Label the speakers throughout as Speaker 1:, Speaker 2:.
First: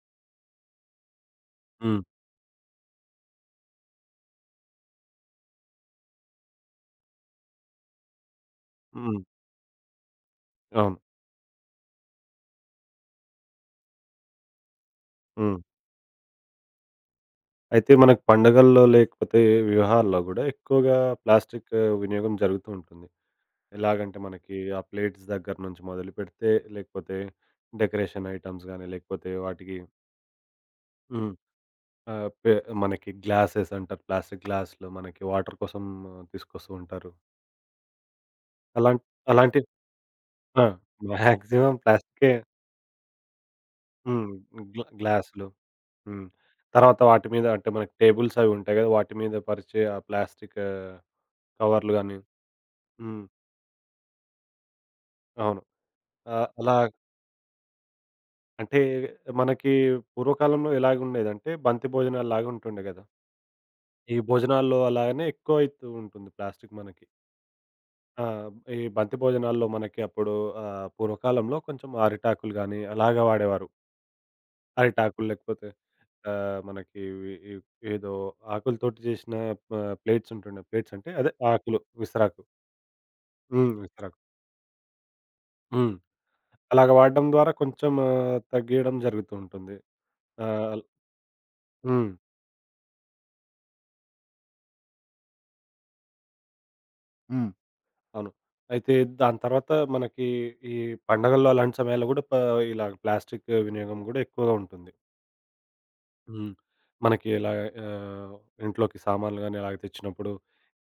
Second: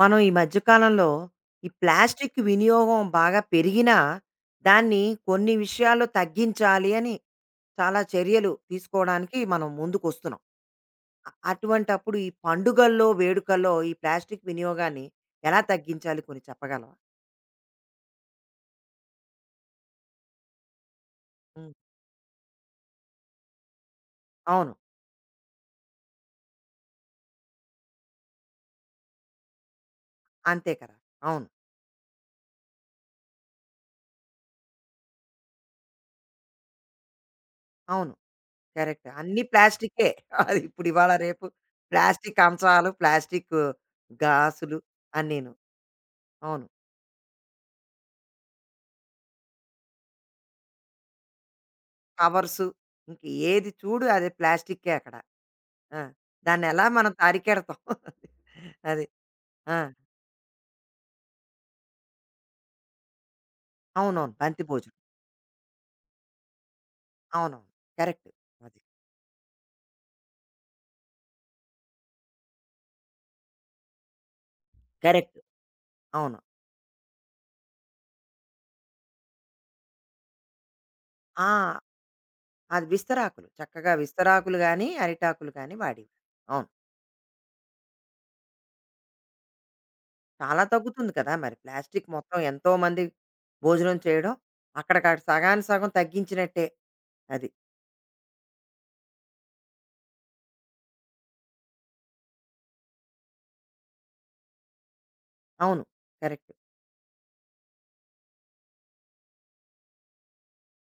Speaker 1: మనం ఈ మధ్య కాలంలో ఈ
Speaker 2: హ్మ్.
Speaker 1: ప్లాస్టిక్ వినియోగం బాగా పెరిగినా దాన్ని కొన్ని విషయాల్లో తగ్గించాలి అని చాలా చర్యలు
Speaker 2: హ్మ్.
Speaker 1: తీసుకోవడానికి మనం ముందుకు వస్తున్నాం.
Speaker 2: అవును.
Speaker 1: అటువంటి అప్పుడు ఈ పండుగల్లో వేడుకల్లో ఈ ప్లాస్టిక్ వినియోగాన్ని
Speaker 2: హ్మ్.
Speaker 1: ఎలా తగ్గించాలి కొన్ని చెప్పగలవా?
Speaker 2: అయితే మనకు పండగల్లో లేకపోతే వివాహాల్లో గూడా ఎక్కువగా ప్లాస్టిక్
Speaker 1: ఉమ్,
Speaker 2: వినియోగం జరుగుతూ ఉంటుంది. ఎలాగంటే మనకి
Speaker 1: అవును.
Speaker 2: ఆ ప్లేట్స్ దగ్గర నుంచి మొదలుపెడితే లేకపోతే డెకరేషన్ ఐటెమ్స్ గానీ లేకపోతే వాటికి
Speaker 1: అంతే కదా.
Speaker 2: హ్మ్.
Speaker 1: అవును.
Speaker 2: ఆహ్, పె మనకి గ్లాసెస్ అంటారు. ప్లాస్టిక్ గ్లాస్‌లో మనకి వాటర్ కోసం తీసుకొస్తూ ఉంటారు.
Speaker 1: అవును.
Speaker 2: అలాం
Speaker 1: కరెక్ట్, అన్ని
Speaker 2: అలాంటి
Speaker 1: ప్లాస్టికే అది
Speaker 2: ఆ!
Speaker 1: ఇప్పుడు ఇవాళ రేపు
Speaker 2: మాక్సిమం ప్లాస్టికే.
Speaker 1: ప్లాస్టిక్ అంశాలు, ప్లాస్టిక్
Speaker 2: హ్మ్.
Speaker 1: గాసులు
Speaker 2: గ్లాసులు.
Speaker 1: అన్నీను.
Speaker 2: హ్మ్.
Speaker 1: అవును.
Speaker 2: తర్వాత వాటి మీద అంటే మనకి టేబుల్స్ అవి ఉంటాయి గదా! వాటి మీద పరిచే ఆ ప్లాస్టిక్ కవర్లు గాని
Speaker 1: కవర్సు. ఇంక
Speaker 2: హ్మ్.
Speaker 1: ఏది చూడు అది ప్లాస్టిక్కే అక్కడ.
Speaker 2: అవును.
Speaker 1: ఆ!
Speaker 2: ఆహ్, అలా
Speaker 1: దాన్నెలా మనం అరికెడతాం.
Speaker 2: అంటే
Speaker 1: అది.
Speaker 2: మనకి
Speaker 1: ఆ!
Speaker 2: పూర్వకాలంలో ఎలాగుండేదంటే బంతి భోజనాల్లాగా ఉంటుండే గదా! ఈ
Speaker 1: అవునవును. బంతి
Speaker 2: భోజనాల్లో
Speaker 1: భోజనం.
Speaker 2: అలాగనే ఎక్కువైతూ ఉంటుంది ప్లాస్టిక్ మనకి.
Speaker 1: అవునవును.
Speaker 2: ఆ!
Speaker 1: కరెక్ట్.
Speaker 2: ఈ
Speaker 1: అది.
Speaker 2: బంతి భోజనాల్లో మనకి అప్పుడు పూర్వకాలంలో కొంచెం అరిటాకులు గాని అలాగా వాడేవారు. అరిటాకులు
Speaker 1: కరెక్ట్.
Speaker 2: లేకపోతే
Speaker 1: అవును.
Speaker 2: మనకి ఇవి ఏదో ఆకులతోటి చేసిన ప ప్లేట్స్ ఉంటుండే. ప్లేట్స్ అంటే అదే
Speaker 1: ఆ!
Speaker 2: ఆకులు విసరాకు.
Speaker 1: అది విస్తరాకులు.
Speaker 2: హ్మ్.
Speaker 1: చక్కగా
Speaker 2: విస్తరాకు.
Speaker 1: విస్తరాకులు గానీ, అరిటాకులు గానీ
Speaker 2: హ్మ్.
Speaker 1: వాడేవి. అవును.
Speaker 2: అలాగ వాడడం ద్వారా కొంచెం తగ్గియడం జరుగుతూ ఉంటుంది.
Speaker 1: చాలా
Speaker 2: ఆహ్,
Speaker 1: తగ్గుతుంది కదా! మరి ప్లాస్టిక్
Speaker 2: హ్మ్.
Speaker 1: మొత్తం ఎంతో మంది భోజనం చేయడం. అక్కడికక్కడ సగానికి సగం తగ్గించినట్టే.
Speaker 2: హ్మ్.
Speaker 1: అది.
Speaker 2: అవును. అయితే దాని తర్వాత మనకి ఈ పండగల్లో అలాంటి సమయాల్లో గూడా ఇలా ప్లాస్టిక్ వినియోగం గూడా ఎక్కువగా ఉంటుంది.
Speaker 1: అవును.
Speaker 2: హ్మ్.
Speaker 1: కరెక్ట్.
Speaker 2: మనకి ఇలా ఆహ్, ఇంట్లోకి సామాన్లు గాని అలాగ తెచ్చినప్పుడు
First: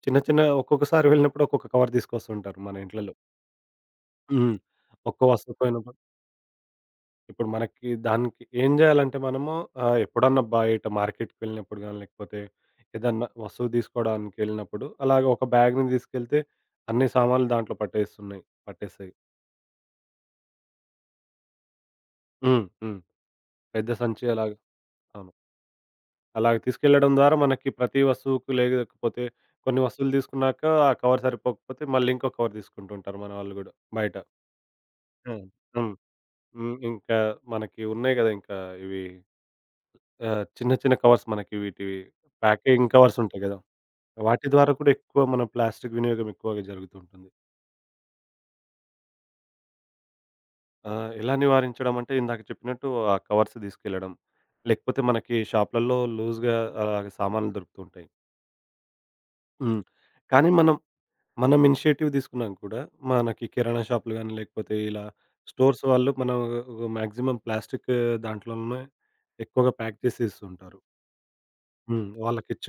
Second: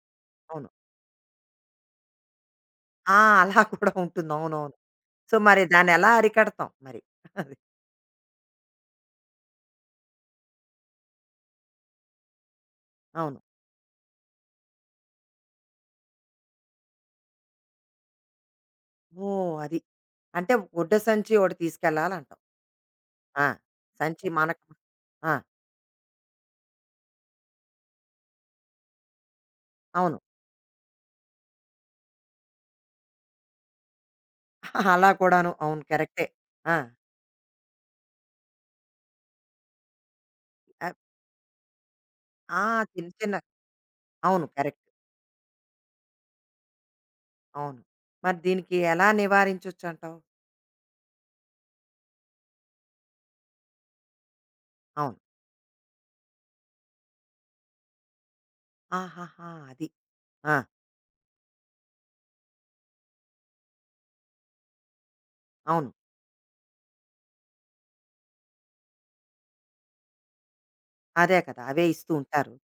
Speaker 2: చిన్న చిన్న
Speaker 1: అవును.
Speaker 2: ఒక్కొక్కసారి వెళ్ళినప్పుడు ఒక్కొక్క కవర్ తీసుకొస్తుంటారు మన ఇంట్లలో.
Speaker 1: ఆ! అలా కూడా ఉంటుంది.
Speaker 2: హ్మ్.
Speaker 1: అవునవును.
Speaker 2: ఒక్క
Speaker 1: సో,
Speaker 2: వస్తువు
Speaker 1: మరి
Speaker 2: పోయినప్పుడు
Speaker 1: దాన్నెలా అరికడతాం మరి?
Speaker 2: ఇప్పుడు
Speaker 1: అది.
Speaker 2: మనకి దానికి ఏం జేయాలంటే మనము ఎప్పుడన్నా బయట మార్కెట్‌కి వెళ్ళినప్పుడు గాని, లేకపోతే ఏదన్నా
Speaker 1: అవును.
Speaker 2: వస్తువు తీసుకోవడానికెళ్ళినప్పుడు అలాగ ఒక బ్యాగ్‌ని తీసుకెళ్తే అన్ని సామాన్లు దాంట్లో పట్టేస్తున్నాయి. పట్టేస్తాయి.
Speaker 1: ఓహ్! అది. అంటే గుడ్డ సంచి ఒకటి తీసుకెళ్ళాలంటావు.
Speaker 2: హ్మ్. హ్మ్.
Speaker 1: ఆ!
Speaker 2: పెద్ద సంచి
Speaker 1: సంచి
Speaker 2: అలాగ
Speaker 1: మనకు.
Speaker 2: అవును.
Speaker 1: ఆ!
Speaker 2: అలాగ తీసుకెళ్లడం ద్వారా మనకి ప్రతి వస్తువుకు లేకపోతే కొన్ని వస్తువులు
Speaker 1: అవును.
Speaker 2: తీసుకున్నాక ఆ కవర్ సరిపోకపోతే మళ్ళీ ఇంకో కవర్ తీసుకుంటూ ఉంటారు మన వాళ్ళు గూడా బయట.
Speaker 1: అలా
Speaker 2: అవును.
Speaker 1: కూడాను. అవును.
Speaker 2: హ్మ్.
Speaker 1: కరెక్టే.
Speaker 2: హ్మ్.
Speaker 1: ఆ!
Speaker 2: ఇంకా మనకి ఉన్నాయి గదా! ఇంకా ఇవి చిన్న చిన్న
Speaker 1: ఆహ్,
Speaker 2: కవర్స్ మనకి వీటివి
Speaker 1: ఆ!
Speaker 2: ప్యాకింగ్
Speaker 1: చిన్న
Speaker 2: కవర్స్
Speaker 1: చిన్న
Speaker 2: ఉంటాయి గదా!
Speaker 1: అవును.
Speaker 2: వాటి ద్వారా
Speaker 1: కరెక్ట్.
Speaker 2: కూడా ఎక్కువ మన ప్లాస్టిక్ వినియోగం ఎక్కువగా జరుగుతూ ఉంటుంది.
Speaker 1: అవును. మరి దీనికి ఎలా నివారించొచ్చంటావు?
Speaker 2: ఆ! ఎలా నివారించడం అంటే ఇందాక చెప్పినట్టు ఆ కవర్స్ తీసుకెళ్ళడం. లేకపోతే
Speaker 1: అవును.
Speaker 2: మనకి షాపులలో లూజ్‌గా అలాగ సామాన్లు దొరుకుతూ ఉంటాయి.
Speaker 1: ఆహాహా!
Speaker 2: హ్మ్.
Speaker 1: అది.
Speaker 2: కానీ
Speaker 1: ఆ!
Speaker 2: మనం మనం ఇనిషియేటివ్ తీసుకున్నాక కూడా మనకి కిరాణా షాపులు గాని లేకపోతే ఇలా స్టోర్స్
Speaker 1: అవును.
Speaker 2: వాళ్ళు మనం మాక్సిమం ప్లాస్టిక్ దాంట్లోనే ఎక్కువగా ప్యాక్ చేసి ఇస్తుంటారు.
Speaker 1: అదే కదా! అవే
Speaker 2: హ్మ్.
Speaker 1: ఇస్తూ ఉంటారు.
Speaker 2: వాళ్ళకి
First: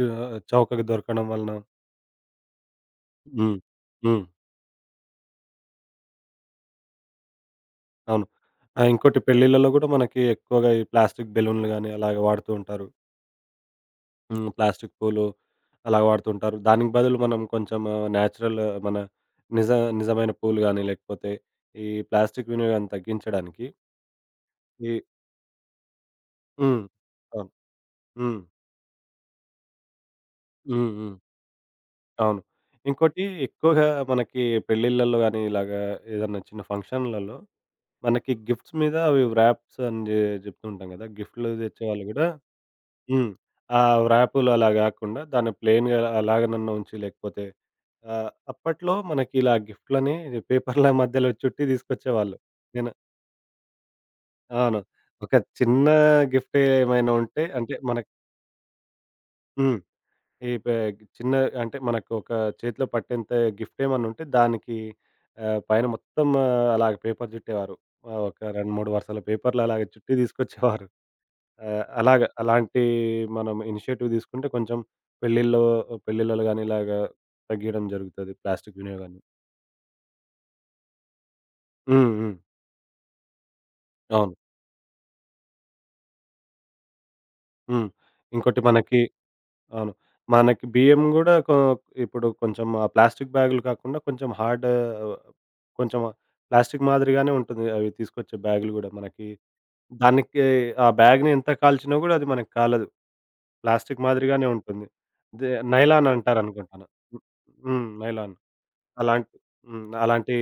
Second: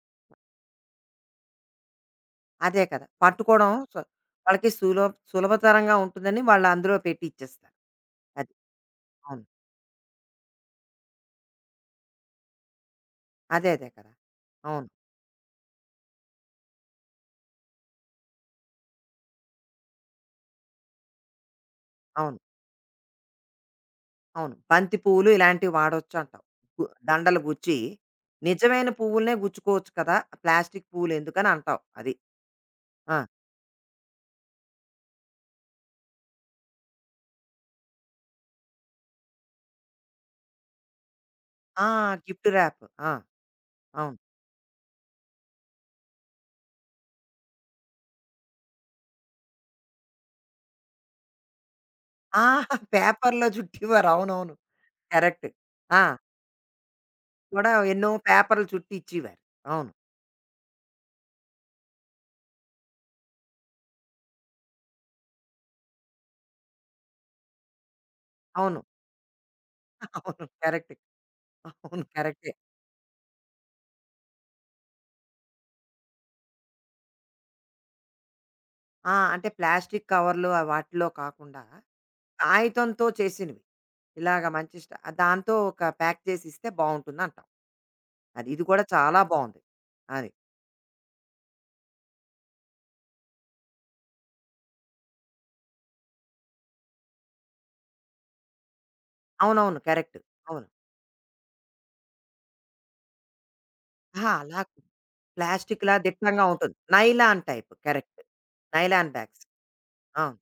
Speaker 2: చౌకగా దొరకడం వలన.
Speaker 1: అదే కదా!
Speaker 2: హ్మ్.
Speaker 1: పట్టుకోవడం సు
Speaker 2: హ్మ్.
Speaker 1: వాళ్ళకి సులభతరంగా ఉంటుందని వాళ్ళు అందులో పెట్టి ఇచ్చేస్తారు.
Speaker 2: అవును.
Speaker 1: అది.
Speaker 2: ఆ! ఇంకోటి
Speaker 1: అవును.
Speaker 2: పెళ్ళిళ్ళలో గూడా మనకి ఎక్కువగా ఈ ప్లాస్టిక్ బెలూన్లు గానీ, అలాగ వాడుతూ ఉంటారు.
Speaker 1: అదే అదే కదా!
Speaker 2: హ్మ్.
Speaker 1: అవును.
Speaker 2: ప్లాస్టిక్ పూలు అలాగ వాడుతూ ఉంటారు. దానికి బదులు మనం కొంచెం న్యాచురల్ మన నిజ నిజమైన పూలు గానీ, లేకపోతే ఈ
Speaker 1: అవును.
Speaker 2: ప్లాస్టిక్ వినియోగాన్ని తగ్గించడానికి
Speaker 1: అవును. బంతి
Speaker 2: ఈ
Speaker 1: పువ్వులు ఇలాంటివి వాడొచ్చంటావు.
Speaker 2: హ్మ్.
Speaker 1: గు దండలు
Speaker 2: అవును.
Speaker 1: గుచ్చి,
Speaker 2: హ్మ్.
Speaker 1: నిజమైన పువ్వులనే గుచ్చుకోవచ్చు కదా! ప్లాస్టిక్
Speaker 2: హ్మ్. హ్మ్.
Speaker 1: పువ్వులెందుకని అంటావు. అది.
Speaker 2: అవును. ఇంకోటి
Speaker 1: ఆ!
Speaker 2: ఎక్కువగా మనకి పెళ్ళిళ్ళలో గానీ, ఇలాగా ఏదన్నా చిన్న ఫంక్షన్‌లలో మనకి గిఫ్ట్స్ మీద అవి వ్రాప్స్ అని జెప్తుంటాం గదా! గిఫ్ట్‌లు
Speaker 1: ఆ!
Speaker 2: తెచ్చేవాళ్ళు గూడా
Speaker 1: గిఫ్ట్ ర్యాప్. ఆ!
Speaker 2: హ్మ్. ఆ
Speaker 1: అవును.
Speaker 2: వ్రాపులు అలా గాకుండా దాన్ని ప్లెయిన్‌గా అలాగనన్నా ఉంచి లేకపోతే అప్పట్లో మనకి ఇలా గిఫ్ట్‌లని పేపర్‌ల మధ్యలో చుట్టి తీసుకొచ్చేవాళ్ళు.
Speaker 1: ఆ!
Speaker 2: నేను
Speaker 1: పేపర్‌లో చుట్టేవారు. అవునవును.
Speaker 2: అవును. ఒక
Speaker 1: కరెక్ట్.
Speaker 2: చిన్న
Speaker 1: ఆ!
Speaker 2: గిఫ్ట్ ఏమైనా ఉంటే
Speaker 1: కూడా
Speaker 2: అంటే
Speaker 1: ఎన్నో
Speaker 2: మనకి
Speaker 1: పేపర్‌లు చుట్టి ఇచ్చేవారు.
Speaker 2: హ్మ్.
Speaker 1: అవును.
Speaker 2: ఈ పే చిన్న అంటే మనకు ఒక చేతిలో పట్టేంత గిఫ్ట్ ఏమన్నా ఉంటే దానికి పైన మొత్తం అలాగ పేపర్ చుట్టేవారు. ఒక 2,
Speaker 1: అవును.
Speaker 2: 3 వరుసల పేపర్‌లు అలాగ చుట్టి
Speaker 1: అవును.
Speaker 2: తీసుకొచ్చేవారు.
Speaker 1: కరెక్ట్. అవును.
Speaker 2: అలాగ
Speaker 1: కరెక్టే.
Speaker 2: అలాంటి మనం ఇనిషియేటివ్ తీసుకుంటే కొంచెం పెళ్ళిల్లో పెళ్ళిళ్ళలో గాని ఇలాగా తగ్గియడం జరుగుతది ప్లాస్టిక్
Speaker 1: ఆ!
Speaker 2: వినియోగాన్ని.
Speaker 1: అంటే ప్లాస్టిక్ కవర్లు ఆ వాటిలో కాకుండా,
Speaker 2: హ్మ్. హ్మ్.
Speaker 1: కాగితంతో చేసినవి.
Speaker 2: అవును.
Speaker 1: ఇలాగ మంచి స్ట దాంతో ఒక ప్యాక్ చేసిస్తే బావుంటుందంటావు.
Speaker 2: హ్మ్.
Speaker 1: అది.
Speaker 2: ఇంకోటి
Speaker 1: ఇది కూడా
Speaker 2: మనకి
Speaker 1: చాలా బావుంది.
Speaker 2: అవును.
Speaker 1: అది.
Speaker 2: మనకి బియ్యం గూడా ఇప్పుడు కొంచెం ఆ ప్లాస్టిక్ బ్యాగులు కాకుండా కొంచెం హార్డ్ కొంచెం ప్లాస్టిక్ మాదిరిగానే ఉంటుంది అవి తీసుకొచ్చే బ్యాగులు గూడా మనకి.
Speaker 1: అవునవును. కరెక్ట్.
Speaker 2: దానికి
Speaker 1: అవును.
Speaker 2: ఆ బ్యాగ్‌ని ఎంత కాల్చినా గూడా అది మనకి కాలదు. ప్లాస్టిక్
Speaker 1: అహా!
Speaker 2: మాదిరిగానే
Speaker 1: అలా
Speaker 2: ఉంటుంది. దే
Speaker 1: ప్లాస్టిక్‌లా
Speaker 2: నైలాన్
Speaker 1: దిట్టంగా ఉంటుంది.
Speaker 2: అంటారనుకుంటాను.
Speaker 1: Nylon type.
Speaker 2: హ్మ్.
Speaker 1: కరెక్ట్.
Speaker 2: నైలాన్.
Speaker 1: నైలాన్
Speaker 2: అలాంటి
Speaker 1: బ్యాగ్స్.
Speaker 2: హ్మ్. అలాంటి,
Speaker 1: అవును.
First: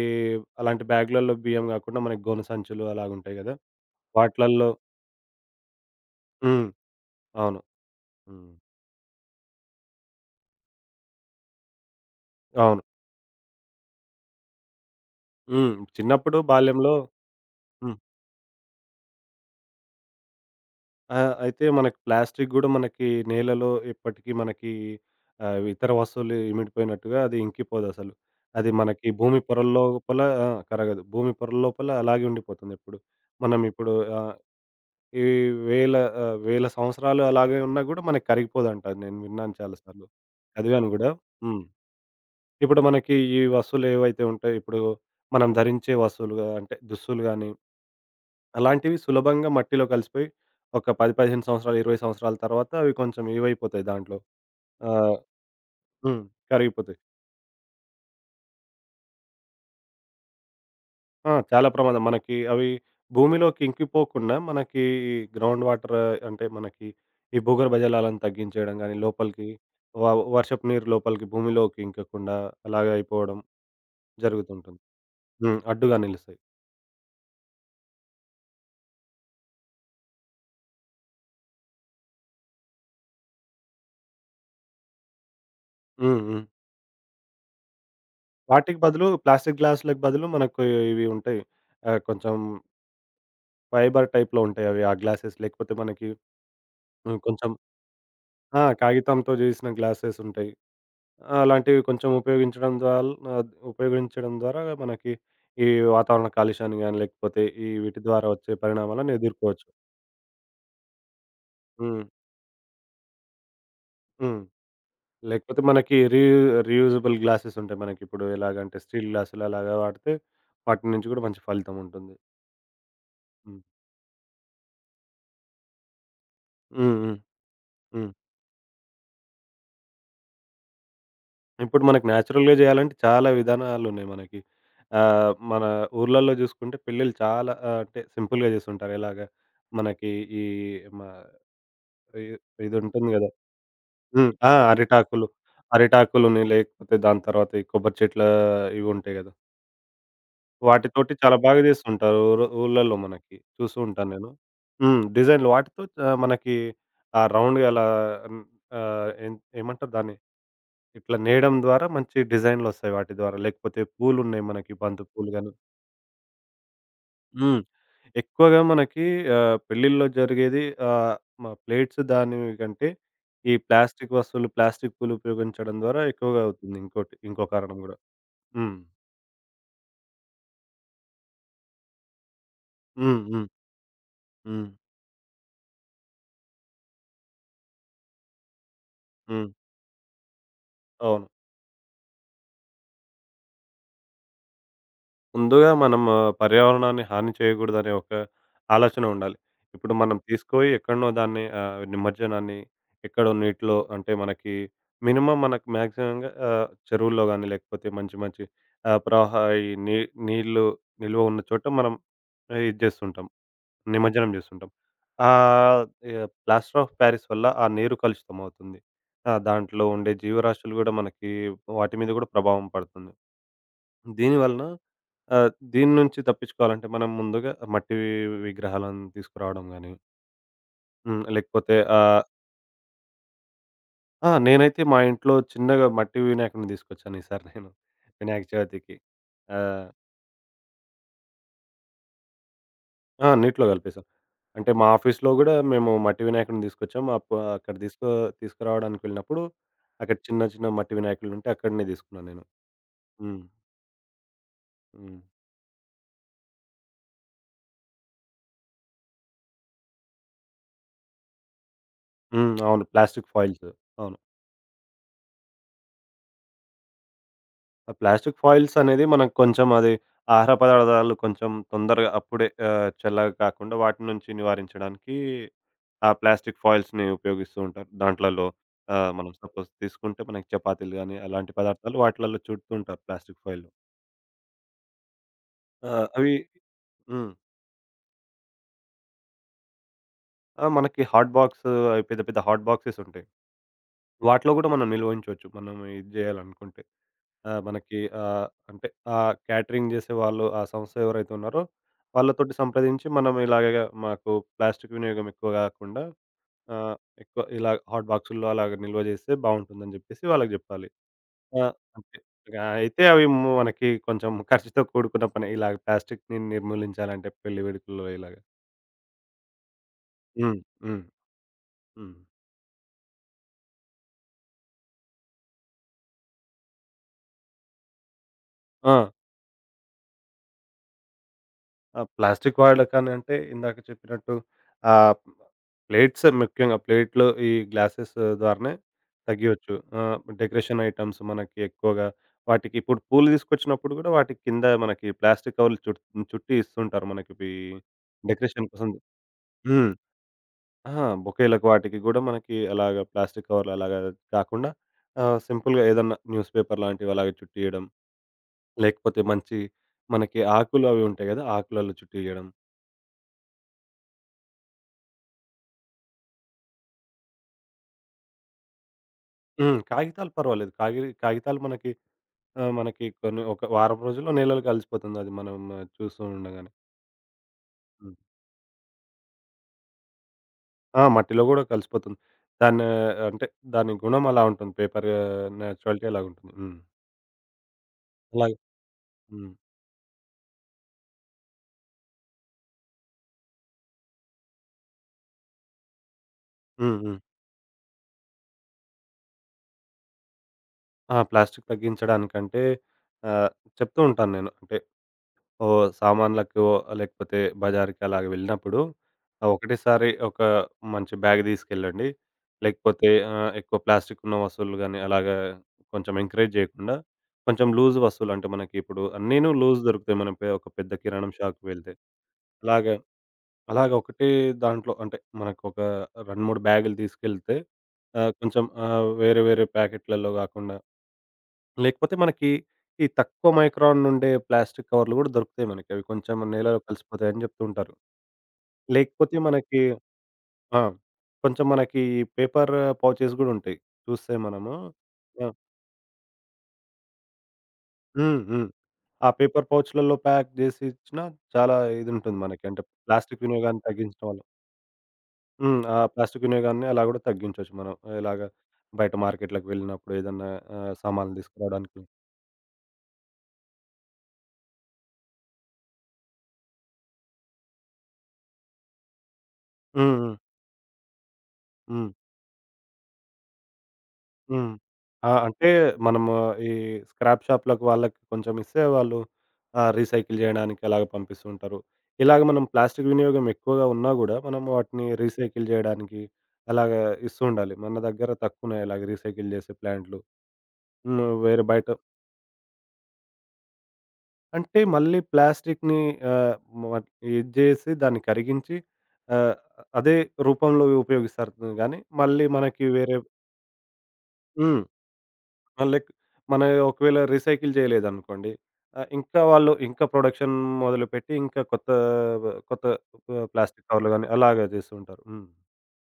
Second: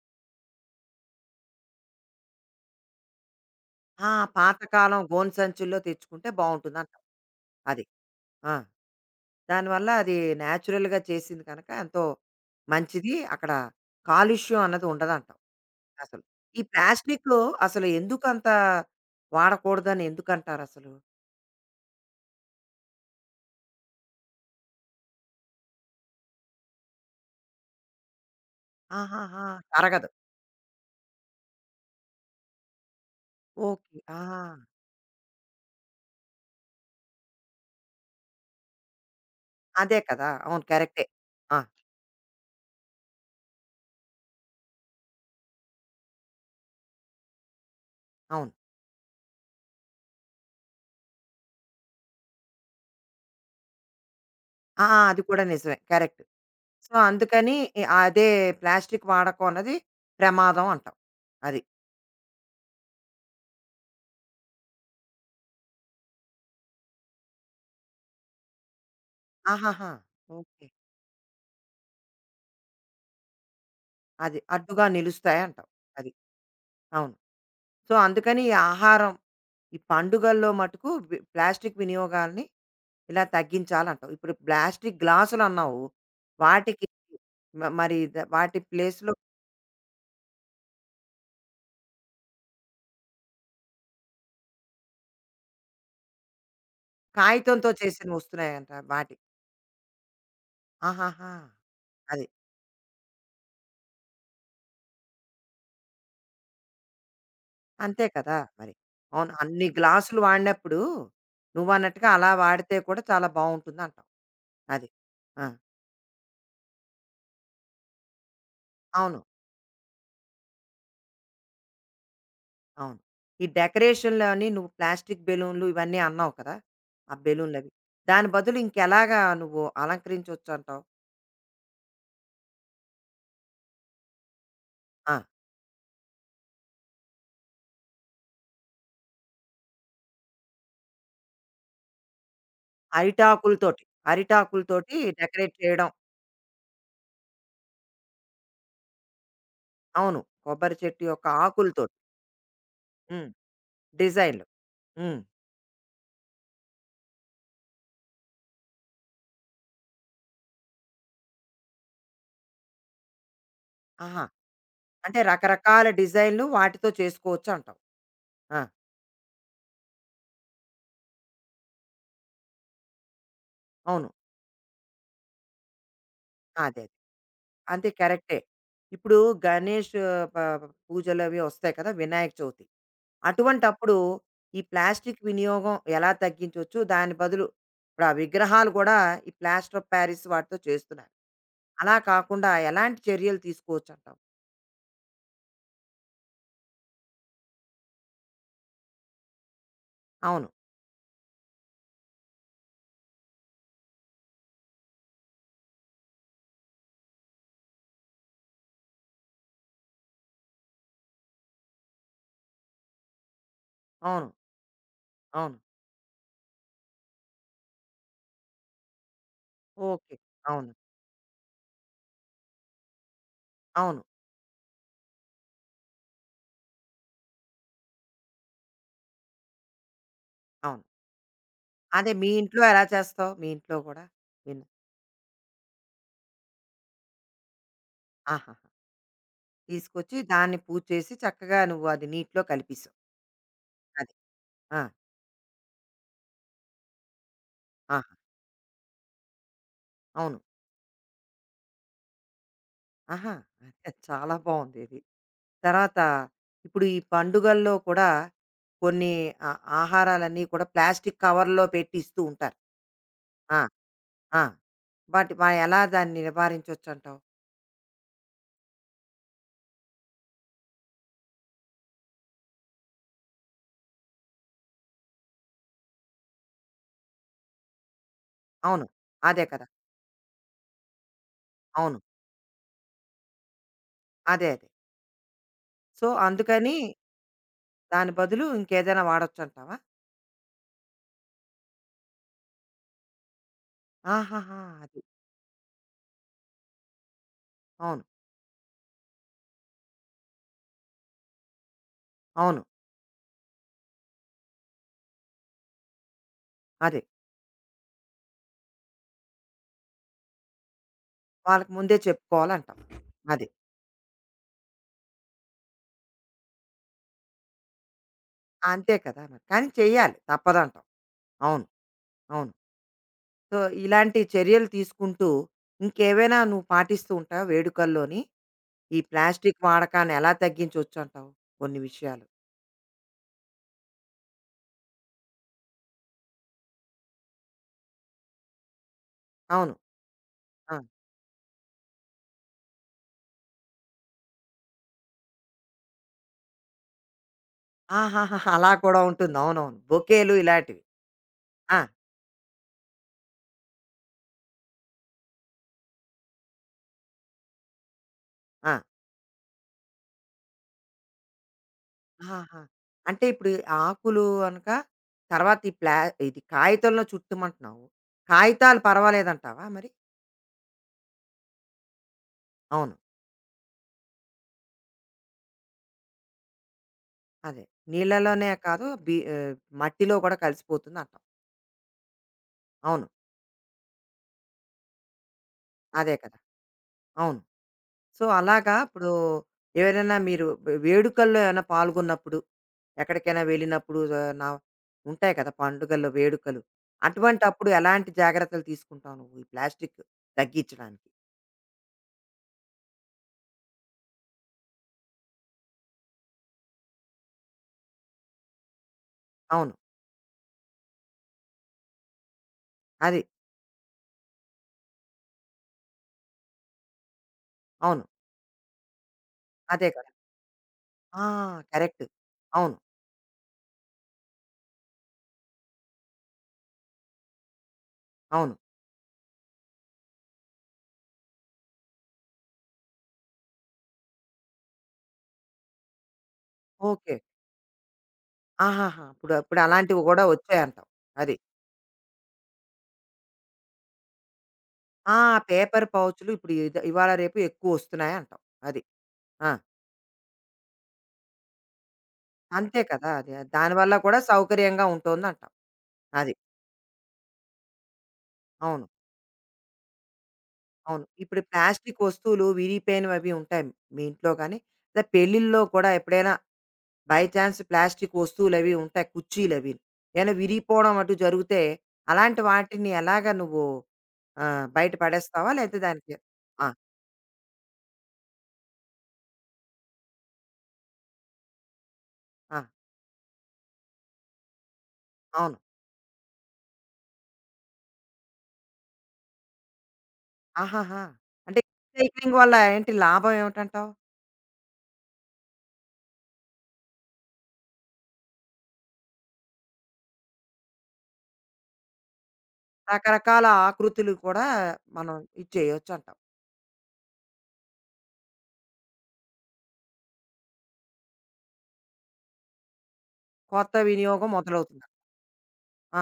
Speaker 2: అలాంటి బ్యాగు‌లలో బియ్యం గాకుండా మనకి గోను సంచులు అలాగుంటాయి గదా!
Speaker 1: ఆ!
Speaker 2: వాటిలల్లో
Speaker 1: పాతకాలం గోను సంచుల్లో తెచ్చుకుంటే
Speaker 2: హ్మ్.
Speaker 1: బావుంటుందంటావు.
Speaker 2: అవును.
Speaker 1: అది. ఆ!
Speaker 2: హ్మ్.
Speaker 1: దానివల్ల అది నేచురల్‌గా చేసింది కనుక ఎంతో
Speaker 2: అవును.
Speaker 1: మంచిది. అక్కడ కాలుష్యం అన్నది ఉండదంటావు
Speaker 2: హ్మ్.
Speaker 1: అసలు.
Speaker 2: చిన్నప్పుడు
Speaker 1: ఈ
Speaker 2: బాల్యంలో
Speaker 1: ప్లాస్టిక్కు అసలు
Speaker 2: హ్మ్.
Speaker 1: ఎందుకంత వాడకూడదని ఎందుకంటారసలు?
Speaker 2: అయితే మనకి ప్లాస్టిక్ గూడా మనకి నేలలో ఎప్పటికీ మనకి ఇతర వస్తువులు ఇమిడిపోయినట్టుగా అది ఇంకిపోదసలు. అది మనకి భూమి
Speaker 1: ఆహాహా!
Speaker 2: పొర
Speaker 1: తరగదు.
Speaker 2: లోపల ఆ! కరగదు. భూమి పొర లోపల అలాగే ఉండిపోతుందెప్పుడు. మనం ఇప్పుడు
Speaker 1: ఓకే. ఆ!
Speaker 2: ఆహ్ ఈ వేల వేల సంవత్సరాలు అలాగే ఉన్నా గూడా మనకి కరిగిపోదంట. నేను విన్నాను చాలా
Speaker 1: అదే
Speaker 2: సార్లు.
Speaker 1: కదా! అవును.
Speaker 2: చదివాను
Speaker 1: కరెక్టే.
Speaker 2: గూడా.
Speaker 1: ఆ!
Speaker 2: హ్మ్. ఇప్పుడు మనకి ఈ వస్తువులు ఏవైతే ఉంటాయో ఇప్పుడు మనం ధరించే వస్తువులుగా అంటే దుస్తులు గానీ,
Speaker 1: అవును.
Speaker 2: అలాంటివి సులభంగా మట్టిలో కలిసిపోయి ఒక 10, 15 సంవత్సరాలు, 20 సంవత్సరాల తర్వాత అవి కొంచెం ఇవైపోతాయి దాంట్లో.
Speaker 1: ఆ! ఆ,
Speaker 2: ఆహ్,
Speaker 1: అది కూడా నిజమే.
Speaker 2: హ్మ్.
Speaker 1: కరెక్ట్. సో,
Speaker 2: కరిగిపోతాయి.
Speaker 1: అందుకని అదే ప్లాస్టిక్ వాడకం అన్నది ప్రమాదం అంటావు.
Speaker 2: ఆ!
Speaker 1: అది.
Speaker 2: చాలా ప్రమాదం. మనకి అవి భూమిలోకి ఇంకిపోకుండా మనకి ఈ గ్రౌండ్ వాటర్ అంటే మనకి ఈ భూగర్భ జలాలను తగ్గించేయడం గాని, లోపలికి
Speaker 1: ఆహాహా!
Speaker 2: వ వర్షపు
Speaker 1: ఓకే.
Speaker 2: నీరు లోపలికి భూమిలోకి ఇంకకుండా అలాగే అయిపోవడం
Speaker 1: అది
Speaker 2: జరుగుతుంటుంది.
Speaker 1: అడ్డుగా
Speaker 2: హ్మ్.
Speaker 1: నిలుస్తాయంటావు.
Speaker 2: అడ్డుగా
Speaker 1: అది.
Speaker 2: నిలుస్తాయి.
Speaker 1: అవును. సో, అందుకని ఈ ఆహారం, ఈ పండుగల్లో మటుకు ప్లాస్టిక్ వినియోగాల్ని ఇలా తగ్గించాలంటావు. ఇప్పుడు ప్లాస్టిక్ గ్లాసులన్నావు.
Speaker 2: హ్మ్. హ్మ్.
Speaker 1: వాటికి మ మరి ద వాటి
Speaker 2: వాటికి బదులు
Speaker 1: ప్లేస్‌లో
Speaker 2: ప్లాస్టిక్ గ్లాసులకు బదులు మనకు ఇవి ఉంటాయి. కొంచెం ఫైబర్ టైప్‌లో ఉంటాయి అవి ఆ గ్లాసెస్. లేకపోతే మనకి హ్మ్. కొంచెం
Speaker 1: కాగితంతో చేసినవి
Speaker 2: ఆ!
Speaker 1: వస్తున్నాయంట వాటి.
Speaker 2: కాగితంతో చేసిన గ్లాసెస్ ఉంటాయి.
Speaker 1: ఆహాహా!
Speaker 2: అలాంటివి కొంచెం
Speaker 1: అది.
Speaker 2: ఉపయోగించడం ద్వారా మనకి ఈ వాతావరణ కాలుష్యాన్ని గాని, లేకపోతే ఈ వీటి
Speaker 1: అంతే
Speaker 2: ద్వారా
Speaker 1: కదా
Speaker 2: వచ్చే
Speaker 1: మరి.
Speaker 2: పరిణామాలను
Speaker 1: అవును.
Speaker 2: ఎదుర్కోవచ్చు.
Speaker 1: అన్ని గ్లాసులు వాడినప్పుడు
Speaker 2: హ్మ్.
Speaker 1: నువ్వన్నట్టుగా అలా వాడితే కూడా చాలా బావుంటుందంటావు.
Speaker 2: హ్మ్.
Speaker 1: అది. ఆ!
Speaker 2: లేకపోతే మనకి రీయూజబుల్ గ్లాసెస్ ఉంటాయి మనకిప్పుడు. ఎలాగంటే స్టీల్
Speaker 1: అవును.
Speaker 2: గ్లాసులు అలాగా వాడితే వాటి నుంచి కూడా మంచి ఫలితం ఉంటుంది.
Speaker 1: అవును. ఈ
Speaker 2: హ్మ్.
Speaker 1: డెకరేషన్‌లోని నువ్వు ప్లాస్టిక్ బెలూన్లు ఇవన్నీ అన్నావు కదా!
Speaker 2: హ్మ్.
Speaker 1: ఆ
Speaker 2: హ్మ్.
Speaker 1: బెలూన్‌లవి.
Speaker 2: హ్మ్.
Speaker 1: దాని బదులు ఇంకెలాగా నువ్వు అలంకరించొచ్చంటావు?
Speaker 2: ఇప్పుడు మనకి నేచురల్‌గా చేయాలంటే చాలా విధానాలున్నాయి మనకి.
Speaker 1: ఆ!
Speaker 2: మన ఊర్లలో చూసుకుంటే పెళ్ళిళ్ళు చాలా అంటే సింపుల్‌గా చేసుంటారు. ఎలాగా మనకి ఈ మ ఇ ఇదుంటుంది కదా!
Speaker 1: అరిటాకులతోటి.
Speaker 2: హ్మ్. ఆ!
Speaker 1: అరిటాకులతోటి
Speaker 2: అరిటాకులు.
Speaker 1: డెకరేట్ చేయడం.
Speaker 2: అరిటాకులుని లేకపోతే దాని తర్వాత ఈ కొబ్బరి చెట్ల ఇవి ఉంటాయి గదా!
Speaker 1: అవును. కొబ్బరి చెట్టు
Speaker 2: వాటితోటి
Speaker 1: యొక్క
Speaker 2: చాలా బాగా
Speaker 1: ఆకులతోటి.
Speaker 2: చేస్తుంటారు ఊర్లల్లో
Speaker 1: హ్మ్.
Speaker 2: మనకి. చూస్తూ ఉంటాను నేను.
Speaker 1: డిజైన్‌లు.
Speaker 2: హ్మ్.
Speaker 1: హ్మ్.
Speaker 2: డిజైన్‌లు వాటితో మనకి ఆ రౌండ్‌గా అలా హ్మ్, ఆహ్, ఏం ఏమంటారు దాన్ని? ఇట్లా నేయడం ద్వారా మంచి డిజైన్‌లొస్తాయి వాటి ద్వారా. లేకపోతే
Speaker 1: ఆహా!
Speaker 2: పూలున్నాయి మనకి బంతి
Speaker 1: అంటే
Speaker 2: పూలు గాని.
Speaker 1: రకరకాల డిజైన్‌లు వాటితో
Speaker 2: హ్మ్.
Speaker 1: చేసుకోవచ్చంటావు. ఆ!
Speaker 2: ఎక్కువగా మనకి పెళ్ళిల్లో జరిగేది ఆహ్, మా ప్లేట్స్ దానివి కంటే, ఈ
Speaker 1: అవును.
Speaker 2: ప్లాస్టిక్ వస్తువులు, ప్లాస్టిక్ పూలు ఉపయోగించడం ద్వారా ఎక్కువగా అవుతుంది
Speaker 1: అదే.
Speaker 2: ఇంకోటి. ఇంకో కారణం
Speaker 1: అంతే
Speaker 2: గూడా.
Speaker 1: కరెక్టే.
Speaker 2: హ్మ్.
Speaker 1: ఇప్పుడు గణేష్ ఆ, పూజలవి వస్తాయి కదా! వినాయక చవితి.
Speaker 2: హ్మ్. హ్మ్.
Speaker 1: అటువంటప్పుడు ఈ
Speaker 2: హ్మ్.
Speaker 1: ప్లాస్టిక్ వినియోగం ఎలా తగ్గించొచ్చు? దాని బదులు ఇప్పుడు ఆ విగ్రహాలు గూడా ఈ
Speaker 2: హ్మ్.
Speaker 1: ప్లాస్టర్ ఆఫ్ పారిస్ వాటితో చేస్తున్నారు.
Speaker 2: అవును.
Speaker 1: అలా కాకుండా ఎలాంటి చర్యలు తీసుకోవచ్చంటావు?
Speaker 2: ముందుగా మనం ఆ, పర్యావరణాన్ని హాని చేయకూడదనే ఒక ఆలోచన ఉండాలి. ఇప్పుడు మనం
Speaker 1: అవును.
Speaker 2: తీసుకుపోయి ఎక్కడనో దాన్ని నిమజ్జనాన్ని ఎక్కడో నీటిలో అంటే మనకి మినిమమ్ మనకు మాక్సిమంగా చెరువుల్లో గాని లేకపోతే మంచి మంచి ఆహ్, ప్రవాహ ఈ నీ నీళ్ళు నిల్వ ఉన్న చోట మనం ఆ, ఇది చేస్తుంటాం.
Speaker 1: అవును.
Speaker 2: నిమజ్జనం చేస్తుంటాం.
Speaker 1: అవును.
Speaker 2: ఆహ్, ప్లాస్టర్ ఆఫ్ ప్యారిస్ వల్ల ఆ నీరు కలుషితం అవుతుంది. ఆ! దాంట్లో ఉండే
Speaker 1: ఓకే. అవును.
Speaker 2: జీవరాశులు గూడా మనకి వాటి మీద గూడా ప్రభావం పడుతుంది.
Speaker 1: అవును.
Speaker 2: దీని వలన దీని నుంచి తప్పించుకోవాలంటే మనం ముందుగా మట్టి విగ్రహాలను తీసుకురావడం గాని,
Speaker 1: అవును.
Speaker 2: హ్మ్. లేకపోతే
Speaker 1: అదే
Speaker 2: ఆహ్,
Speaker 1: మీ ఇంట్లో ఎలా చేస్తావు? మీ ఇంట్లో గూడా?
Speaker 2: ఆ!
Speaker 1: విన్
Speaker 2: నేనైతే మా ఇంట్లో చిన్నగా మట్టి వినాయకుడిని తీసుకొచ్చాను ఈసారి నేను వినాయక
Speaker 1: ఆహాహా!
Speaker 2: చవితికి. ఆహ్,
Speaker 1: తీసుకొచ్చి దాన్ని పూజ చేసి చక్కగా నువ్వు అది నీటిలో కలిపేసావు.
Speaker 2: ఆ! నీటిలో కలిపేసాం.
Speaker 1: అది.
Speaker 2: అంటే
Speaker 1: ఆ!
Speaker 2: మా ఆఫీస్‌లో గూడా మేము మట్టి వినాయకుడిని తీసుకొచ్చాం. అక్కడ
Speaker 1: ఆ!
Speaker 2: తీసుకురావడానికి వెళ్ళినప్పుడు అక్కడ
Speaker 1: అవును.
Speaker 2: చిన్న, చిన్న మట్టి వినాయకులుంటే అక్కడనే తీసుకున్నాను నేను.
Speaker 1: ఆహా!
Speaker 2: హ్మ్.
Speaker 1: అదే, చాలా బావుంది ఇది.
Speaker 2: హ్మ్.
Speaker 1: తర్వాత ఇప్పుడు ఈ పండుగల్లో కూడా కొన్ని ఆ ఆహారాలన్నీ కూడా ప్లాస్టిక్ కవర్‌లో పెట్టి ఇస్తూ
Speaker 2: హ్మ్.
Speaker 1: ఉంటారు.
Speaker 2: అవును. ప్లాస్టిక్
Speaker 1: ఆ!
Speaker 2: ఫాయిల్స్. అవును.
Speaker 1: ఆ! వాటి వ ఎలా దాన్ని నివారించొచ్చంటావు?
Speaker 2: ఆ ప్లాస్టిక్ ఫాయిల్స్ అనేది మనకు కొంచెం అది ఆహార పదార్థాలు కొంచెం తొందరగా అప్పుడే చల్లగా కాకుండా వాటి నుంచి నివారించడానికి ఆ ప్లాస్టిక్ ఫాయిల్స్‌ని ఉపయోగిస్తూ ఉంటారు. దాంట్లలో
Speaker 1: అవును.
Speaker 2: మనం
Speaker 1: అదే కదా!
Speaker 2: సపోజ్ తీసుకుంటే మనకి చపాతీలు గానీ, అలాంటి పదార్థాలు
Speaker 1: అవును.
Speaker 2: వాటిలలో చుడుతూ ఉంటారు ప్లాస్టిక్ ఫాయిల్‌లో.
Speaker 1: అదే అదే.
Speaker 2: ఆ!
Speaker 1: సో,
Speaker 2: అవి
Speaker 1: అందుకని
Speaker 2: హ్మ్.
Speaker 1: దాని బదులు ఇంకేదైనా వాడొచ్చంటావా?
Speaker 2: ఆ! మనకి హాట్ బాక్స్ అవి పెద్ద పెద్ద హాట్ బాక్సెస్ ఉంటాయి. వాటిలో
Speaker 1: ఆహాహా!
Speaker 2: గూడా మనం
Speaker 1: అది.
Speaker 2: నిల్వహించొచ్చు. మనం ఇది జేయాలనుకుంటే. ఆ! మనకి
Speaker 1: అవును.
Speaker 2: క్యాటరింగ్ చేసేవాళ్ళు, ఆ సంస్థ ఎవరైతే ఉన్నారో వాళ్ళతోటి
Speaker 1: అవును.
Speaker 2: సంప్రదించి మనం ఇలాగ మాకు ప్లాస్టిక్ వినియోగం ఎక్కువ కాకుండా ఆహ్,
Speaker 1: అదే.
Speaker 2: ఎక్కువ ఇలా హాట్ బాక్సుల్లో అలాగ నిల్వ చేస్తే బావుంటుందని చెప్పేసి వాళ్ళకి చెప్పాలి. ఆ!
Speaker 1: వాళ్ళకి ముందే
Speaker 2: అంతే. ఇక
Speaker 1: చెప్పుకోవాలంటావు.
Speaker 2: అయితే అవి
Speaker 1: అది.
Speaker 2: మనకి కొంచెం ఖర్చుతో కూడుకున్న పనే. ఇలాగ ప్లాస్టిక్‌ని నిర్మూలించాలంటే పెళ్లి వేడుకల్లో ఇలాగ.
Speaker 1: అంతే కదా! మరి. కానీ చెయ్యాలి.
Speaker 2: హ్మ్.
Speaker 1: తప్పదంటావు.
Speaker 2: హ్మ్.
Speaker 1: అవును.
Speaker 2: హ్మ్.
Speaker 1: అవును. సో, ఇలాంటి చర్యలు తీసుకుంటూ ఇంకేవైనా నువ్వు పాటిస్తూ ఉంటావా వేడుకల్లోని?
Speaker 2: ఆ!
Speaker 1: ఈ ప్లాస్టిక్ వాడకాన్ని ఎలా తగ్గించొచ్చంటావు కొన్ని
Speaker 2: ఆ!
Speaker 1: విషయాలు?
Speaker 2: ప్లాస్టిక్ వాడకాన్ని అంటే ఇందాక చెప్పినట్టు ఆహ్, ప్లేట్స్ ముఖ్యంగా ప్లేట్‌లు ఈ గ్లాసెస్ ద్వారానే
Speaker 1: అవును.
Speaker 2: తగ్గియొచ్చు.
Speaker 1: ఆ!
Speaker 2: డెకరేషన్ ఐటెమ్స్ మనకి ఎక్కువగా వాటికి ఇప్పుడు పూలు తీసుకొచ్చినప్పుడు గూడా వాటి కింద మనకి ప్లాస్టిక్ కవర్లు చుట్టి ఇస్తుంటారు మనకి ఇవి
Speaker 1: ఆహాహా!
Speaker 2: డెకరేషన్
Speaker 1: అలా
Speaker 2: కోసం.
Speaker 1: కూడా ఉంటుంది. అవునవును.
Speaker 2: హ్మ్.
Speaker 1: బొకేలు ఇలాంటివి.
Speaker 2: అహా! బొకేలకు
Speaker 1: ఆ!
Speaker 2: వాటికి గూడా మనకి అలాగా ప్లాస్టిక్ కవర్లు అలాగా కాకుండా సింపుల్‌గా ఏదన్నా న్యూస్ పేపర్ లాంటివి అలాగే చుట్టియడం.
Speaker 1: ఆ!
Speaker 2: లేకపోతే మంచి మనకి ఆకులు అవి ఉంటాయి గదా! ఆకులలో చుట్టియడం.
Speaker 1: ఆహా! అంటే ఇప్పుడు ఈ ఆకులు అనక తర్వాత ఈ ఇది కాగితంలో చుట్టమంటున్నావు. కాగితాలు పర్వాలేదంటావా
Speaker 2: హ్మ్.
Speaker 1: మరి?
Speaker 2: కాగితాలు పర్వాలేదు. కాగితాలు మనకి
Speaker 1: అవును.
Speaker 2: మనకి కొన్ని ఒక వారం రోజుల్లో, నెలలో కలిసిపోతుందది మనం ఆ, చూస్తూ ఉండగానే.
Speaker 1: అదే.
Speaker 2: హ్మ్.
Speaker 1: నీళ్ళలోనే కాదు మట్టిలో కూడా
Speaker 2: ఆ!
Speaker 1: కలిసిపోతుందంటావు.
Speaker 2: మట్టిలో గూడా కలిసిపోతుంది. దాన్ని
Speaker 1: అవును.
Speaker 2: అంటే దాని గుణం అలా ఉంటుంది. పేపర్ నేచురాలిటీ
Speaker 1: అదే కదా!
Speaker 2: అలాగుంటుంది. హ్మ్.
Speaker 1: అవును. సో,
Speaker 2: అలాగే
Speaker 1: అలాగా ఇప్పుడు
Speaker 2: హ్మ్.
Speaker 1: ఎవరైనా మీరు వేడుకల్లో ఏమైనా పాల్గొన్నప్పుడు, ఎక్కడికైనా వెళ్ళినప్పుడు ఆహ్, నా ఉంటాయి కదా! పండుగల్లో వేడుకలు.
Speaker 2: హ్మ్. హ్మ్.
Speaker 1: అటువంటప్పుడు ఎలాంటి జాగ్రత్తలు తీసుకుంటావు నువ్వు? ఈ ప్లాస్టిక్ తగ్గించడానికి?
Speaker 2: ఆ! ప్లాస్టిక్ తగ్గించడానికంటే ఆహ్, చెప్తూ ఉంటాను నేను. అంటే ఓ సామాన్లకో లేకపోతే బజార్‌కి అలాగ వెళ్ళినప్పుడు
Speaker 1: అవును.
Speaker 2: ఒకటేసారి ఒక మంచి బ్యాగ్ తీసుకెళ్ళండి. లేకపోతే
Speaker 1: అది.
Speaker 2: ఎక్కువ ప్లాస్టిక్ ఉన్న వస్తువులు గానీ, అలాగా కొంచెం ఎంకరేజ్ జేయకుండా, కొంచెం లూజ్
Speaker 1: అవును.
Speaker 2: వస్తువులు అంటే మనకి ఇప్పుడు అన్నీను లూజ్
Speaker 1: అదే కదా!
Speaker 2: దొరుకుతాయి. మనం ఒక పెద్ద
Speaker 1: ఆ!
Speaker 2: కిరాణం షాప్‌కి వెళ్తే.
Speaker 1: కరెక్ట్. అవును.
Speaker 2: అలాగా, అలాగా ఒకటే దాంట్లో అంటే మనకు ఒక 2, 3 బ్యాగులు తీసుకెళ్తే ఆహ్,
Speaker 1: అవును.
Speaker 2: కొంచెం ఆహ్, వేరే వేరే ప్యాకెట్‌లలో గాకుండా లేకపోతే మనకి ఈ తక్కువ మైక్రాన్ ఉండే ప్లాస్టిక్ కవర్లు గూడా దొరుకుతాయి మనకి. అవి కొంచెం నేలలో
Speaker 1: ఓకే.
Speaker 2: కలిసిపోతాయని జెప్తూ ఉంటారు.
Speaker 1: ఆహాహా! ఇప్పుడు
Speaker 2: లేకపోతే
Speaker 1: ఇప్పుడు
Speaker 2: మనకి
Speaker 1: అలాంటివి కూడా
Speaker 2: ఆ!
Speaker 1: వచ్చాయంటావు. అది.
Speaker 2: కొంచెం మనకి పేపర్ పౌచెస్ గూడా ఉంటాయి. చూస్తే మనము
Speaker 1: ఆ!
Speaker 2: ఆ!
Speaker 1: పేపర్ పౌచులు ఇప్పుడు ఇవాళ రేపు
Speaker 2: హ్మ్.
Speaker 1: ఎక్కువొస్తున్నాయంటావు.
Speaker 2: హ్మ్.
Speaker 1: అది.
Speaker 2: ఆ
Speaker 1: ఆ!
Speaker 2: పేపర్ పౌచ్‌లలో ప్యాక్ జేసి ఇచ్చినా చాలా ఇదుంటుంది మనకి.
Speaker 1: అంతే
Speaker 2: అంటే
Speaker 1: కదా! అది.
Speaker 2: ప్లాస్టిక్ వినియోగాన్ని
Speaker 1: దానివల్ల కూడా
Speaker 2: తగ్గించడం వల్ల.
Speaker 1: సౌకర్యంగా ఉంటుందంటావు.
Speaker 2: హ్మ్. ఆ
Speaker 1: అది.
Speaker 2: ప్లాస్టిక్ వినియోగాన్ని అలా గూడా తగ్గించొచ్చు మనం. ఇలాగ
Speaker 1: అవును.
Speaker 2: బయట మార్కెట్‌లకి వెళ్ళినప్పుడు ఏదన్నా
Speaker 1: అవును.
Speaker 2: సామాన్లు
Speaker 1: ఇప్పుడు ప్లాస్టిక్
Speaker 2: తీసుకురావడానికి.
Speaker 1: వస్తువులు విరిగిపోయినవి అవి ఉంటాయి మీ ఇంట్లో కానీ, లేదా పెళ్ళిళ్ళలో కూడా ఎప్పుడైనా బై చాన్స్ ప్లాస్టిక్ వస్తువులవి ఉంటాయి కుర్చీలవి.
Speaker 2: హ్మ్.
Speaker 1: ఏమైనా
Speaker 2: హ్మ్.
Speaker 1: విరిగిపోవడం అటు జరిగితే
Speaker 2: హ్మ్.
Speaker 1: అలాంటి వాటిని ఎలాగా నువ్వు
Speaker 2: హ్మ్.
Speaker 1: బయట
Speaker 2: ఆ!
Speaker 1: పడేస్తావా?
Speaker 2: అంటే
Speaker 1: లేకపోతే దానికి
Speaker 2: మనము
Speaker 1: ఆ!
Speaker 2: ఈ స్క్రాప్ షాప్‌లకు వాళ్ళకి కొంచెం ఇస్తే వాళ్ళు రీసైకిల్ జేయడానికి అలాగ పంపిస్తూ ఉంటారు. ఇలాగ
Speaker 1: ఆ!
Speaker 2: మనం ప్లాస్టిక్ వినియోగం ఎక్కువగా ఉన్నా గూడా మనం వాటిని
Speaker 1: అవును.
Speaker 2: రీసైకిల్ జేయడానికి అలాగ ఇస్తూ ఉండాలి. మన దగ్గర తక్కువున్నాయి అలాగ రీసైకిల్ జేసే ప్లాంట్‌లు.
Speaker 1: ఆహాహా!
Speaker 2: హ్మ్.
Speaker 1: అంటే
Speaker 2: వేరే బయట
Speaker 1: రీసైక్లింగ్ వల్ల ఏంటి లాభం ఏమిటంటావు?
Speaker 2: అంటే మళ్ళీ ప్లాస్టిక్‌ని ఆహ్, మట్ ఇది జేసి దాన్ని కరిగించి ఆహ్, అదే రూపంలో ఉపయోగిస్తారు గానీ మళ్ళీ మనకి వేరే
Speaker 1: రకరకాల ఆకృతులు కూడా
Speaker 2: హ్మ్.
Speaker 1: మనం ఇది
Speaker 2: ఆ! లైక్
Speaker 1: చేయొచ్చంటావు.
Speaker 2: మన ఒకవేళ రీసైకిల్ చేయలేదనుకోండి. ఇంకా వాళ్ళు ఇంకా ప్రొడక్షన్ మొదలుపెట్టి ఇంకా కొత్త
Speaker 1: కొత్త
Speaker 2: ప్లాస్టిక్ కవర్లు గాని
Speaker 1: వినియోగం
Speaker 2: అలాగ
Speaker 1: మొదలవుతుంది.
Speaker 2: చేస్తూ ఉంటారు. హ్మ్.
Speaker 1: ఆ!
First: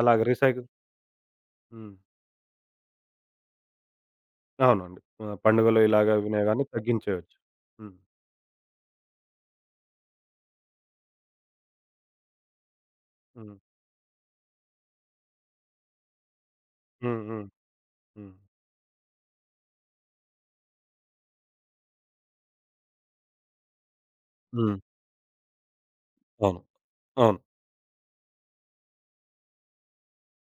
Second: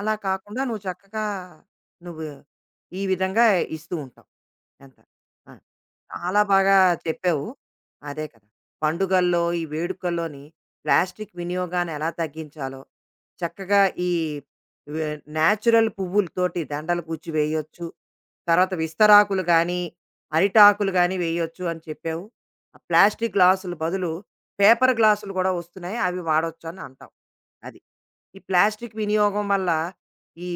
Speaker 1: అలా
Speaker 2: అలాగ
Speaker 1: కాకుండా
Speaker 2: రీసైకిల్
Speaker 1: నువ్వు చక్కగా
Speaker 2: హ్మ్.
Speaker 1: నువ్వు ఈ విధంగా ఇస్తూ ఉంటావు. ఎంత
Speaker 2: అవునండి.
Speaker 1: ఆ!
Speaker 2: పండుగలు ఇలాగ వినా
Speaker 1: చాలా
Speaker 2: గాని
Speaker 1: బాగా
Speaker 2: తగ్గించేయొచ్చు.
Speaker 1: చెప్పావు.
Speaker 2: హ్మ్.
Speaker 1: అదే కదా! పండుగల్లో, ఈ వేడుకల్లోని ప్లాస్టిక్ వినియోగాన్ని ఎలా తగ్గించాలో,
Speaker 2: హ్మ్.
Speaker 1: చక్కగా ఈ వే నేచురల్ పువ్వులతోటి దండలు
Speaker 2: హ్మ్.
Speaker 1: గుచ్చి
Speaker 2: హ్మ్.
Speaker 1: వేయొచ్చు.
Speaker 2: హ్మ్.
Speaker 1: తర్వాత విస్తరాకులు గానీ, అరిటాకులు గానీ వేయొచ్చు అని చెప్పావు. ఆ ప్లాస్టిక్ గ్లాసుల బదులు
Speaker 2: హ్మ్.
Speaker 1: పేపర్ గ్లాసులు కూడా వస్తున్నాయి. అవి
Speaker 2: అవును.
Speaker 1: వాడొచ్చు అని అంటావు.
Speaker 2: అవును.
Speaker 1: అది. ఈ ప్లాస్టిక్ వినియోగం వల్ల ఈ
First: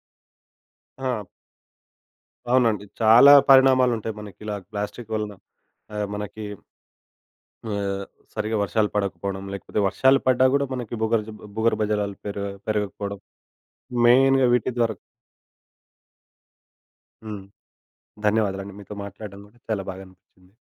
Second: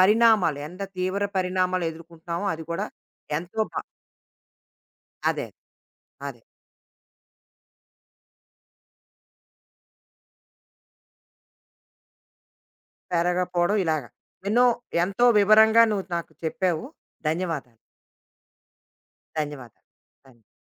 Speaker 1: పరిణామాలు ఎంత
Speaker 2: ఆ!
Speaker 1: తీవ్ర పరిణామాలు ఎదుర్కొంటున్నామో అది కూడా
Speaker 2: అవునండి. చాలా
Speaker 1: ఎంతో బా
Speaker 2: పరిణామాలుంటాయి మనకి ఇలా ప్లాస్టిక్ వలన.
Speaker 1: అదే
Speaker 2: ఆహ్,
Speaker 1: అదే
Speaker 2: మనకి ఆహ్, సరిగ్గా వర్షాలు పడకపోవడం, లేకపోతే వర్షాలు పడ్డా గూడా మనకి భూగర్భ జలాలు పెరగకపోవడం.
Speaker 1: పెరగపోవడం ఇలాగా
Speaker 2: మెయిన్‌గా
Speaker 1: ఎన్నో
Speaker 2: వీటి ద్వారా.
Speaker 1: ఎంతో వివరంగా నువ్వు నాకు చెప్పావు.
Speaker 2: హ్మ్.
Speaker 1: ధన్యవాదాలు.
Speaker 2: ధన్యవాదాలండి. మీతో మాట్లాడడం గూడా చాలా
Speaker 1: ధన్యవాదాలు.
Speaker 2: బాగా
Speaker 1: ధన్యవాదాలు.
Speaker 2: అనిపించింది.